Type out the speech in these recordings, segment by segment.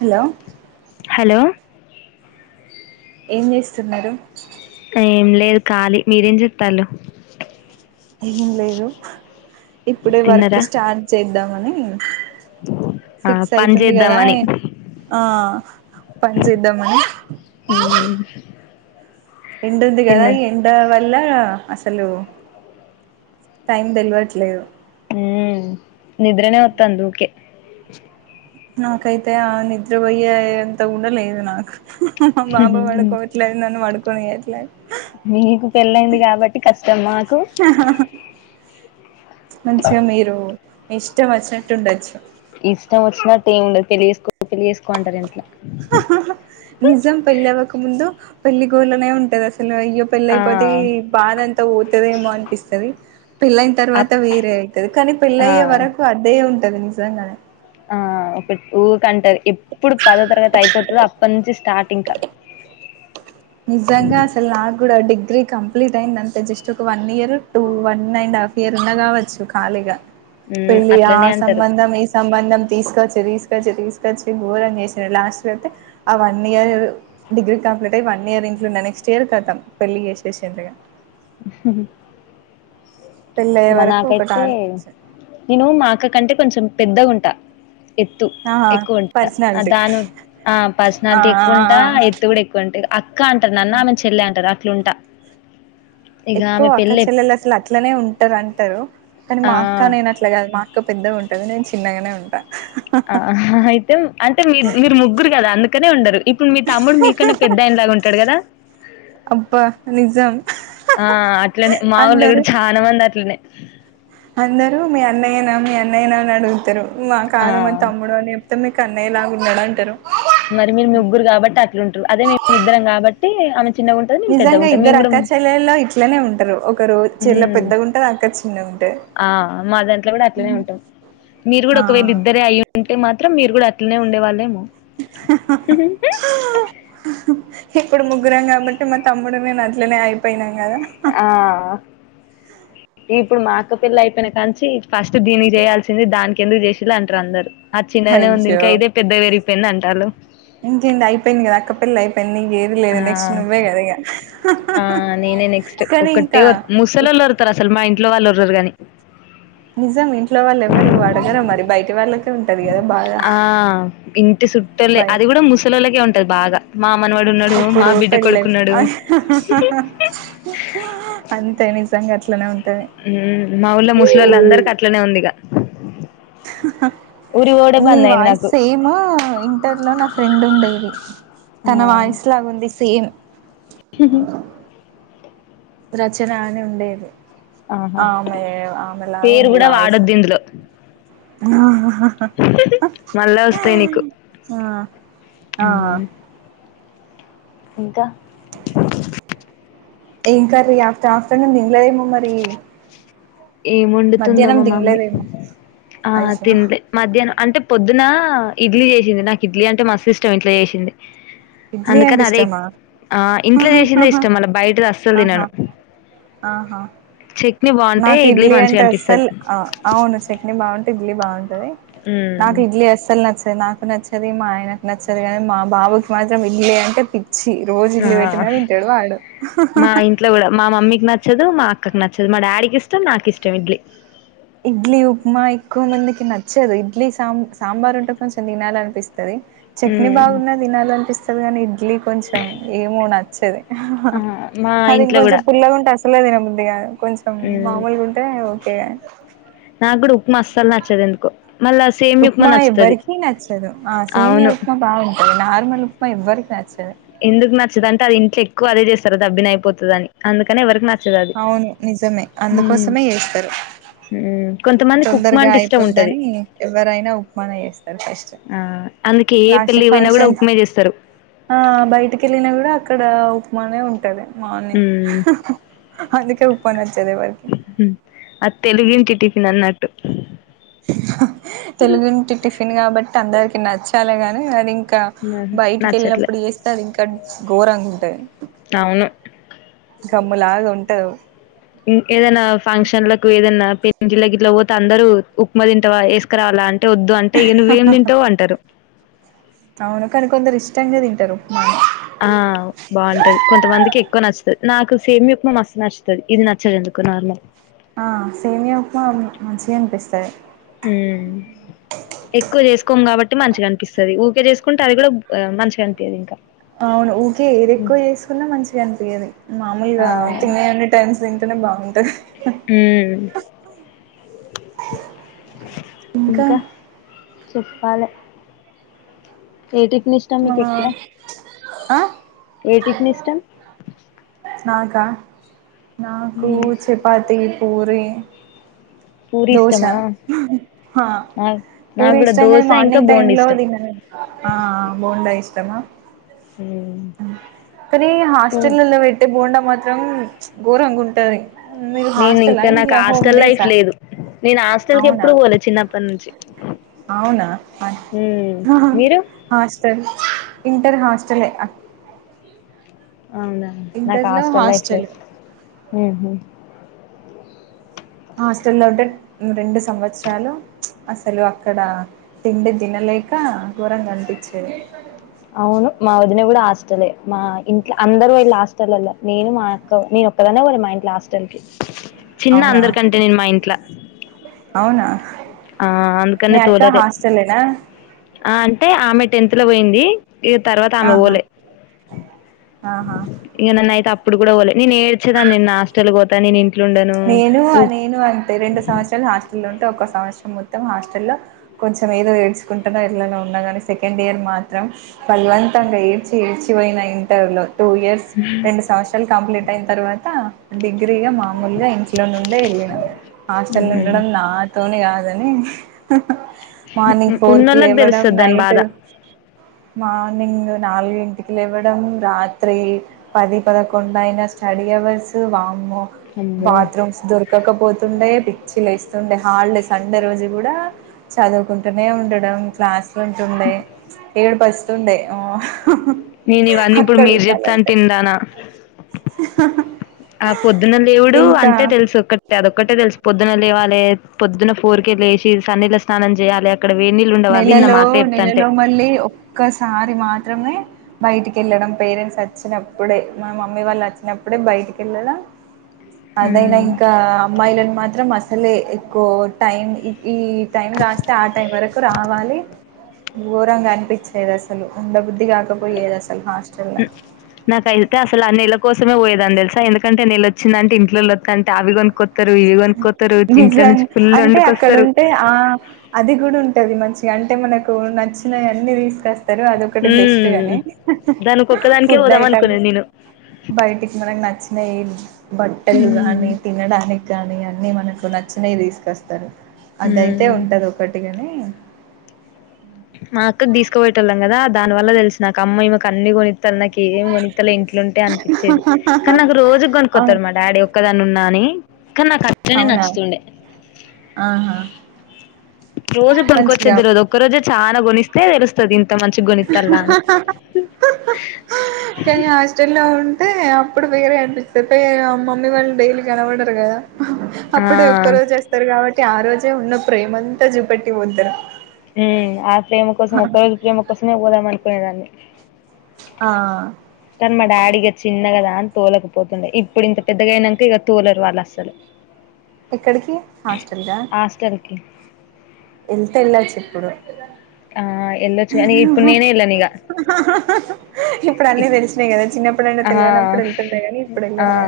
Hollow hello ఏం చేస్తున్నారు ఏం లేదు ఖాళీ మీరేం జేత్తల్లు ఏం లేదు ఇప్పుడే వర్క్ తిన్నరా స్టార్ట్ చేద్దామని ఆ సిక్స్ పని అయితుంది కదా చేద్దామని ఆ పని చేద్దామని హ్మ్మ్ ఎండుంది కదా ఎం దాని వల్ల అసలు టైం తెలవట్లేదు ఊ నిద్రనే వత్తంది ఊకే నాకైతే ఆ నిద్రపోయే ఎంత కూడా లేదు నాకు మా బాబు పడుకొబె ఇట్లా అయిందని పడుకొనియట్లే మీకు పెళ్లయింది కాబట్టి కష్టం మాకు మంచిగా మీరు ఇష్టం వచ్చినట్టు ఉండొచ్చు ఇష్టం వచ్చినట్టు ఏం ఉండదు పెళ్లి చేసుకో పెళ్లి చేసుకో అంటారు ఇంట్లో నిజం పెళ్లి అవ్వక ముందు పెళ్లి గోళనే ఉంటది అసలు అయ్యో పెళ్లి ఆ అయిపోతేఈ బాధ అంతా పోతదేమో అనిపిస్తుంది పెళ్లయిన తర్వాత అప్ వేరే అయితది కానీ ఆ పెళ్ళయ్యే వరకు అదే ఉంటది నిజంగానే ఆ ఒక ఊకె అంటది ఎప్పుడు పదో తరగతి అయిపోతాదో అప్పటి నుంచి స్టార్ట్ ఇంకా నిజంగా అసలు నాకు కూడా డిగ్రీ కంప్లీట్ అయింది అంతే జస్ట్ ఒక one year two one and half year ఉన్న కావచ్చు ఖాళీగా మ్మ్ పెళ్ళి ఆ అట్లనే అంటారు సంబంధం ఇస్ సంబంధం తీసుకొచ్చి తీసుకొచ్చి తీసుకొచ్చి ఘోరం చేసార్ లాస్ట్ అయితే ఆ వన్ ఇయర్ డిగ్రీ కంప్లీట్ అయ్యి వన్ ఇయర్ ఇంట్లోనే నెక్స్ట్ ఇయర్ కతం పెళ్లి చేసేసిండ్రిగా ఉహూహూ పెళ్ళయ్యే ఇంగ వరకు ఒకటి నాకైతే ఆలోచన నేను మాఅక్క కంటే కొంచెం పెద్దగుంట ఎత్తు ఆహా ఎక్కువుంట పర్సనాలిటీ దాను ఆ ఆ పర్సనాలిటీ ఎక్కువుంట ఆ ఆ ఎత్తు కూడా ఎక్కువ అంటే అక్క అంటారు నన్ను ఆమెను చెల్లి అంటారు అట్లుంటా ఇగ ఎక్కువ ఆమె పెళ్ళెప్ అక్కచెల్లెలు అసలు అట్లనే ఉంటరు అంటారు కానీ ఆ! మా అక్క నేను అట్ ఇట్లా కాదు మా అక్క పెద్దగా ఉంటది నేను చిన్నగానే ఉంటా ఆ అయితే అంటే మీ మీరు ముగ్గురు కదా అందుకనే ఉండరు ఇప్పుడు మీ తమ్ముడు మీ కన్నా పెద్దాయన లాగా ఉంటాడు కదా అబ్బా నిజం ఆ అట్లనే మా ఊళ్ళో కూడా చాలా మంది అట్లనే అందరు మీ అన్నయ్యనా మీ అన్నయ్యనా అని అడుగుతారు మా ఆ! కాదు మా తమ్ముడు అని చెప్ మొత్తం మీకు అన్నయ్యలా ఉన్నాడు అంటారు మరి మీరు మీ ముగ్గురు కాబట్టి అట్లు ఉంటారు అదే మేమ్ ఇద్దరం కాబట్టి ఆమె చిన్నగుంటది. నేను నిజంగా పెద్దగుంటా. ఇద్దరు మేము గూడా అక్క చెల్లెల్లో ఇట్లనే ఉంటారు ఒకరు చెల్ల హ్మ్. పెద్దగా ఉంటది అక్క చిన్నగుంటది ఆ మా దాంట్లో కూడా అట్లనే ఉంటాం మీరు కూడా ఒకవేళ ఆ ఇద్దరే అయ్య ఉంటే మాత్రం మీరు కూడా అట్లనే ఉండే వాళ్ళేమో ఇప్పుడు ముగ్గురం కాబట్టి మా తమ్ముడు నేను అట్లనే అయిపోయినాం కదా ఆ అ ఇప్పుడు మా అక్కపెళ్లి అయిపోయిన కానించి ఫస్ట్ దీనికి చేయాల్సింది దానికి ఎందుకు చేసిల్లు అంటారు అందరు అది చిన్నగనే ఉంది అయ్యో ఇంకా ఇదే పెద్దగా పెరిగిపోయింది అంటాళ్ళు ఇంకేంది అయిపోయింది కదా అక్క పెళ్లి అయిపోయింది ఇంకేంది ఆ ఆ నేనే నెక్స్ట్ కానీ ఒకటే ఇంకా ముసలొల్లు వర్ తరు అసలు మా ఇంట్లో వాళ్ళు ఓర్లరూ కానీ నిజం ఇంట్లో వాళ్ళు ఎవరు అడగర మరి బయటి వాళ్ళకు తో ఉంటది కదా బాగా ఆ ఇంటి చుట్టులే అది కూడా ముసలోల్లకే ఉంటది బాధ మా మనవడు ఉన్నాడు మా ఎప్పుడు బిడ్డ పెళ్ళి కొడుకున్నాడు అంతే నిజంగా అట్లనే ఉన్ మ్మ్ మా ఊళ్ళో ముసలోళ్ళ అందరికి అట్లనే ఉంది ఇగ ఊరి పోవుడే నీ బంద్ అయింది వాయిస్ నాకు సేమ్ ఇంటర్ లో నా ఫ్రెండ్ ఉండేది తన ఆ వాయిస్ లాగుంది సేమ్ హ రచన అని ఉండేది ఆహా ఆమె ఆమెలాగా పేరు ఉంది కూడా వాయిసు వాడొద్దు ఇందులో మళ్ళా వస్తాయి నీకు ఆ ఆ ఆ ఇంకా ఇంకా రీ ఆఫ్టర్ ఆఫ్టర్నూన్ తినలేదేమో మరి ఏం వండుతుందో మధ్యాహ్నం మా మమ్మీ తినలేదేమో ఆ అయ్యో తిన్లె మధ్యాహ్నం అంటే పొద్దున ఇడ్లీ చేసింది నాకు ఇడ్లీ అంటే మస్తు ఇష్టం ఇంట్లో చేసింది ఇడ్లీ అంటే అందుకని అదే ఇష్టమా ఆ ఇంట్లో చేసిందే ఆహాహా ఇష్టం మళ్ల బయటది అస్సలు ఆహా తినను ఆహా చట్నీ బాగుంటే నాకు ఇడ్లీ మంచిగా అంటే అనిపిస్తది అస్సలు ఆ అవును చట్నీ బాగుంటే ఇడ్లీ బాగుంటది నాకు ఇడ్లీ అసలు నచ్చది నాకు నచ్ తది మా ఆయనకు నచ్చదు కానీ మా బాబుకి మాత్రం ఇడ్లీ అంటే చ్చి రోజు ఆ ఇడ్లీ పెట్టిన తింటాడు వాడు ఇట్లా కూడా మా మమ్మీకి నచ్చదు మా అక్కకి నచ్చదు మా డాడీకి ఇష్టం నాకు ఇష్టం ఇడ్లీ ఇడ్లీ ఉప్మా ఎక్కువ మందికి నచ్చదు ఇడ్లీ సాంబ సాంబార్ ఉంటే కొంచెం తినాలనిపిస్తది చట్నీ ఉ బాగున్న తినాలనిపిస్తది కానీ ఇడ్లీ కొంచెం ఏమో నచ్చది ఆ మా అది ఇంట్లో కూడా ఇంకొంచెం పుల్లగా ఉంటే అసలె తినబుద్ది కాదు కొంచెం మామూలుగుంటే ఓకేగా నాకు కూడా ఉప్మా అసలు నచ్చదు ఎందుకో మళ్ళ ఉప్మా ఎవ్వరికీ నచ్చదు ఆ సేమియ అవును ఉప్మా బాగుంటుంది నార్మల్ ఉప్మా ఎవ్వరికి నచ్చదు, ఎందుకు నచ్చదు అంటే అది ఇంట్లా ఎక్కువదే చేస్తారు దబ్బిని అయిపోతుంది అందుకని ఎవరికి నచ్చదు అది అవును నిజమే అందుకోసమే చేస్తారు, ఉ కొంతమంది తొందరగా అయిపోద్దని ఎవరైనా ఉప్మానే చేస్తారు ఫస్ట్ ఆ అందుకే ఏ లాస్ట్ పెళ్లికి పొయ్యిన కూడా ఫంక్షన్స్ ఉప్మానే చేస్తారు, ఆ బయటికి వెళ్ళిన కూడా అక్కడ ఉప్మానే ఉంటది, మార్నింగ్ ఉమ్ అందుకే ఉప్మా నచ్చదు ఎవరికి అది తెలుగు ఇంటి టిఫిన్ అన్నట్టు తెలుగింటి టిఫిన్ కాబట్టి అందరికి నచ్చాలి గానీ అది ఇం ఇంకా నా బయటికి నచ్చట్లే వెళ్ళినప్పుడు చేస్తాతే అది ఇంకా ఘోరంగా ఉంటాది, అవును గమ్ములాగా ఉంటవు ఏదైనా ఫంక్షన్లకు ఏదైనా పెళ్ళి గి ఇట్లా పోతే అందరూ ఉప్మా తింటవా వేసుకురావాల అంటే వద్దు అంటే ఇంకా నువ్వు ఏం తింటావు అంటారు, అవును కాని కొందరు ఇష్టంగా తింటారు మ ఆ బాగుంటది కొంతమందికి ఎక్కువ నచ్చుతుంది, నాకు సేమ్యా ఉప్మా మస్తు నచ్చుతుంది, ఇది నచ్చదు ఎందుకు నార్మల్ ఆ సేమ్యా ఉప్మా మంచిగా అనిపిస్తాది, ఉ ఎక్కువ చేసుకోము కాబట్టి మంచిగా అనిపిస్తది ఊకే చేసుకుంటే అది కూడా మంచిగా అనిపియదు ఇంకా అవును ఊకే ఏది ఎక్కువ చేసుకున్నా మంచిగా అనిపియది ఆ! మామూలుగా తినే టెంస్ తింటేనే బాగుంటది ఉ ఇంకా చెప్పాలే ఏ టిఫినీస్ మా ఆ ఏ టిఫిన్ ఇష్టం? నాకా నాకు హ్మ్. చపాతి పూరి పూరి దోశ ఇష్టమా? ఆ నా నాకు పూరీ గూడా ఇష్టం కానీ దోస ఇంకా మార్నింగ్ టైమ్ బోండా లో ఇష్టం. తినను ఆ బొండా ఇష్టమా ఉ కానీ హాస్టల్ల్లో పెట్టే బోండా మాత్రం ఘోరంగుంటది, మీరు నేను హాస్టలా? ఇంకా నాకు ఇంట్ల హోమ్ హాస్టల్ లైఫ్ డేసా? లేదు నేను హాస్టల్ కి అవునా? ఎప్పుడు పోలే చిన్నప్పటి నుంచి అవునా అన్ మీరు హాస్టల్ ఇంటర్ హాస్టలే అవునా నాకు హాస్టల్ లైఫ్ లేదు ఉహు హాస్టల్లో ఉంటే రెండు సంవత్సరాలు అసలు అక్కడ తిండి తినలేక ఘోరంగా అనిపించేది అవును మా వదిన కూడా హాస్టలే మా ఇంట్ల అందరు వాళ్ళ హాస్టల్ల్ల నేను మా అక్క నేను నేను ఒక్కదాన్నే పోలే మా ఇంట్లో హస్టల్కి [unintelligible] చిన్న అందరికంటే నేను మా ఇంట్ల అవునా ఆ మీ అందుకనే అక్క తోలలే హాస్టలేనా ఆ అంటే ఆమె టెన్త్ లో పోయింది, ఇగా తర్వాత ఆమె ఆహా పోలే ఆహా ఇగా నన్ను అయితే అప్పుడు కూడా పోలేదు నేను నేడ్చేదాన్ని నేన్న హస్టల్కి పోతా నేను ఇంట్ల ఉండను నేను నేను అంతే రెండు సంవత్స హాస్టల్లో ఉంట ఒక సంవత్సరం మొత్తం హాస్టల్లో కొంచెం ఏదో ఏడ్చుకుంటనో ఎట్లనో ఉన్నా కానీ సెకండ్ ఇయర్ మాత్రం బల్వంతంగా ఏడ్చి ఏడ్చిపోయిన ఇంటర్ లో టూ ఇయర్స్ రెండు సంవత్సరాలు కంప్లీట్ అయిన తర్వాత డిగ్రీగా మా ముందే ఇంట్లో నుండే వెళ్ళిన హాస్టల్ మ్మ్ ఉండడం నా తోనే కాదని హ హ మార్నింగ్ ఫోర్ కి ఉన్నోళ్ళకి లేవడం తెలుస్తది దాని నైట్ బాధ హమ్ మార్నింగ్ నాల్గింటికి లేవ్వడం రాత్రి పది పదకొండు అయినా స్ స్టడీ అవర్స్ వామ్మో అమ్మో బాత్ రూమ్స్ దొర్ కక పోతుండే పిచ్చిలేస్తుండే హాల్డే సండే రోజు కూడా చదువుకుంటూనే ఉండడం క్లాస్ కుమ్టుండే ఏడుపొస్తుండే ఆ హ హా నేను ఇవన్నీ ఇప్పుడు మీరు చెప్తాంటే ఇంటాన్నా ఆ పొద్దున్న లేవుడు ఇంకా అంతే తెలుసు ఒక్ అదొక్కటే తెలుసు పొద్దున లేవాలే పొద్దున ఫోర్కే లేచి సన్నిళ్ళ స్నానం చేయాలే క్కడ వేడ్ నీళ్ నెలలో నెలలో మళ్ళీ ఒక్కసారి మాత్రమే బయటికెళ్ళడం పేరెంట్స్ అచ్చినప్పుడే మా మమ్మీ వాళ్ళు అచ్చినప్పుడే బయటికెళ్ళడం అదైనా ఇంకా అమ్మాయిలను మాత్రం అసలే ఎక్కువ టైం ఈ టైమ్ రాస్తే ఆ టైం వరకు రావాలి ఘోరంగా అనిపిచ్చేదసలు ఉండబుద్ధి కాకపోయేది అసలు హాస్ [inaudible] నాకైతే అసలు ఆ నెల కోసేమే పోయే దాన్ని తెలుసా ఎందుకంటే నెలొచ్చిందంటే ఇంట్లోళ్ళోత్తాంటే ఆవి కొనుక్కొత్ త్తారు ఇవి కొనుక్కొత్తరు ఇంట్లో నిజం నుంచి ఫుల్ అంటే అక్కడ వండుకొస్తారు ఉంటే ఆ అది కూడా ఉంటది మంచిగా అంటే మనకు నచ్చినయన్ని తీసుకస్ తరు అదొకటి బెస్ట్ మ్మ్ గాని దానికి హ ఒక్కదానికే ఫుడ్ పోదాం ఐటమ్ అనుకునేది నేను బయటికి మనకు నచ్చినయి బట్టలు కానీ తినడానిక్ గాని అన్ని మనకు నచ్చినయి తీసుకొస్తారు అదయితే మ్మ్ ఉంటది ఒకటి గని మా అక్క తీసుకుపోయేటోళ్లం కదా దానివల్ల తెలుసు నాకు అమ్మ ఈమెకు అన్ని కొనిత్తది నాకి ఏం కొనిత్తలే ఇంట్లో ఉంటే అనిపిచ్చేది కానీ నాకు రోజు అవును కొనుక్కోత్తాడు మా డాడీ కదన్నున్నాని కన్నాక తనే అవునా నచ్చుతుండే ఆహా రోజు మంచిగా కొనుకొచ్చేది ఈరో ఒక్క రోజే చాలా కొనిస్తే ఏడుస్ ఇంత మంచిగోనిత్తల్లా అని టల్లో ఉంటే అప్పుడు ఫికర్గనిపిస్తది ప మమ్మీ వాళ్ళు డైలీ కనవడరు కదా ఆ అప్పుడే ఒక్క రోజు వస్తారు కాబట్టి ఆ రోజే ఉన్న ప్రేమంతా చూపెట్టి పోతారు మ్ ఆ ప్రేమ కోసం ఒక్క రోజు ప్రేమ కోసమే పోదాం అనుకునేదాన్ని ఆ కానీ మా డాడీ ఇక చిన్న కదా అని తోలకపోతుండే ఇప్పుడు ఇంత పెద్దగా అయినాంక ఇక తోలరు వాళ్ళసలు ఎక్కడికి హాస్టల్గా హాస్టల్ కి ఎల్తే ఎల్లోచ్చిప్పుడు ఆ వెళ్ళొచ్చు హమ్ కానీ హ ఇప్పుడు హ హ నేనే వెళ్ళను ఇగ హ ఇప్పుడు అన్ని తెలిసినాయి కదా చిన్నప్పుడైనా ఆ! తెలియనప్పుడు వెళ్తుంటాయి కానీ ఇప్పుడు ఆ! వెళ్లారు కదా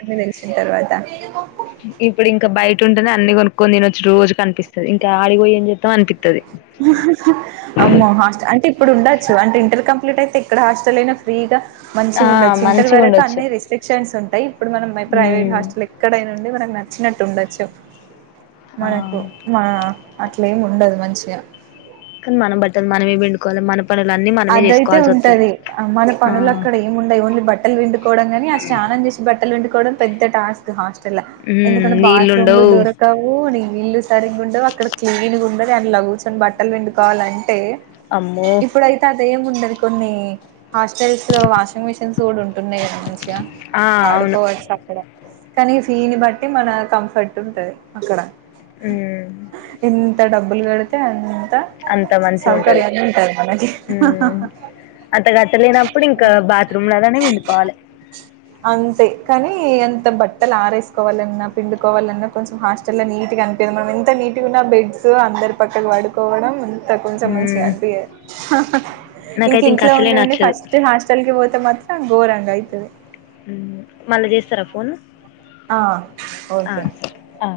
అన్ని తెలిస్ తర్వాత ఇప్పుడు ఇంకా బయట ఉంటేనే అన్ని కొనుక్కొని తినొచ్చు రోజు కనిపిస్తుంది ఇంకా ఆడికి పోయి ఏం చేస్తాం అనిపిత్తది అమ్మో హాస్టల్ అంటే ఇప్పుడు ఉండొచ్చు అంటే ఇంటర్ కంప్లీట్ అయితే ఇక్కడ హాస్టలైన ఫ్రీగా ఆ మంచిగున్డచ్చు ఇంటర్ వరకు మంచిగుండొచ్చు. అన్ని రెస్ట్రిక్షన్స్ ఉంటాయి ఇప్పుడు మన ప్రైవేట్ హ్మ్. హాస్టలైక్ ఇక్కడైనుండి మనకు నచ్చినట్టు ఉండొచ్చు ఆ! మనకు మా అట్లెముండదు మంచిగా మన బట్టలు మనమే పిమ్డుకోవాలి మనమ్ కొనీలన్ని మా అదయితే ఉంటది మన పనులక్కడి ఏముండై ఓన్లీ బట్టలు విండుకోవడం ని ఆ స్నానం చేసి బట్టలు విండుకోవడం పెద్ద టాస్క్ హాస్ చులే హ్మ్. ఎందుకంటే బాత్రూమ్లో నీళ్ళుండవు. దుర క్కవు నీ నీళ్లు సరిగ ఉండవు అక్కడ క్లీన్ండ దాని ల కూర్చొని బట్టలు పిండుకోవాలింటే అమ్మో! ఇప్పుడైతే అదేముండదు కొన్ని హాస్టల్స్ లో వాషింగ్ మిషిన్స్ కూడా ఉంటా తున్నయి కదా మంచిగా ఆ! అవును. పాడుకోవచ్చు అక్కడ కానీ ఫీని బట్టి మన కంఫర్ట్ ఉంటది అక్కడ హ్మ్. ఎంత డబ్బులు కడితే అంత సౌకర్యన్ని ఉంటది మనకి ఉమ్ అంత గతి లేనప్పుడు ఇంకా బాత్రూమ్ లల్లనే విండిపకోవాలె అంతే కనీ ఎంత బట్టలు ఆరేసుకోవాలన్నా పిండుకోవాలన్నా కొంచెం హాస్ చాలా నీట్గా అనిపిడు మనం ఎంత నీట్గా ఉన్నా బెడ్స్ అందరు పక్కల పడు కోవడం అంత కొంచెం మంచి హ్మ్. అనిపియద్ నాకైతే ఇంక ఇంకింట్లో అస్సలే ఉండి ఉండి నచ్చదు. ఫస్ట్ హాస్టల్కి పోతే మాత్రం ఘోరంగయితడి ఉమ్ మళ్ళ చేస్తరా ఫోన్లు ఆ ఓకే ఆ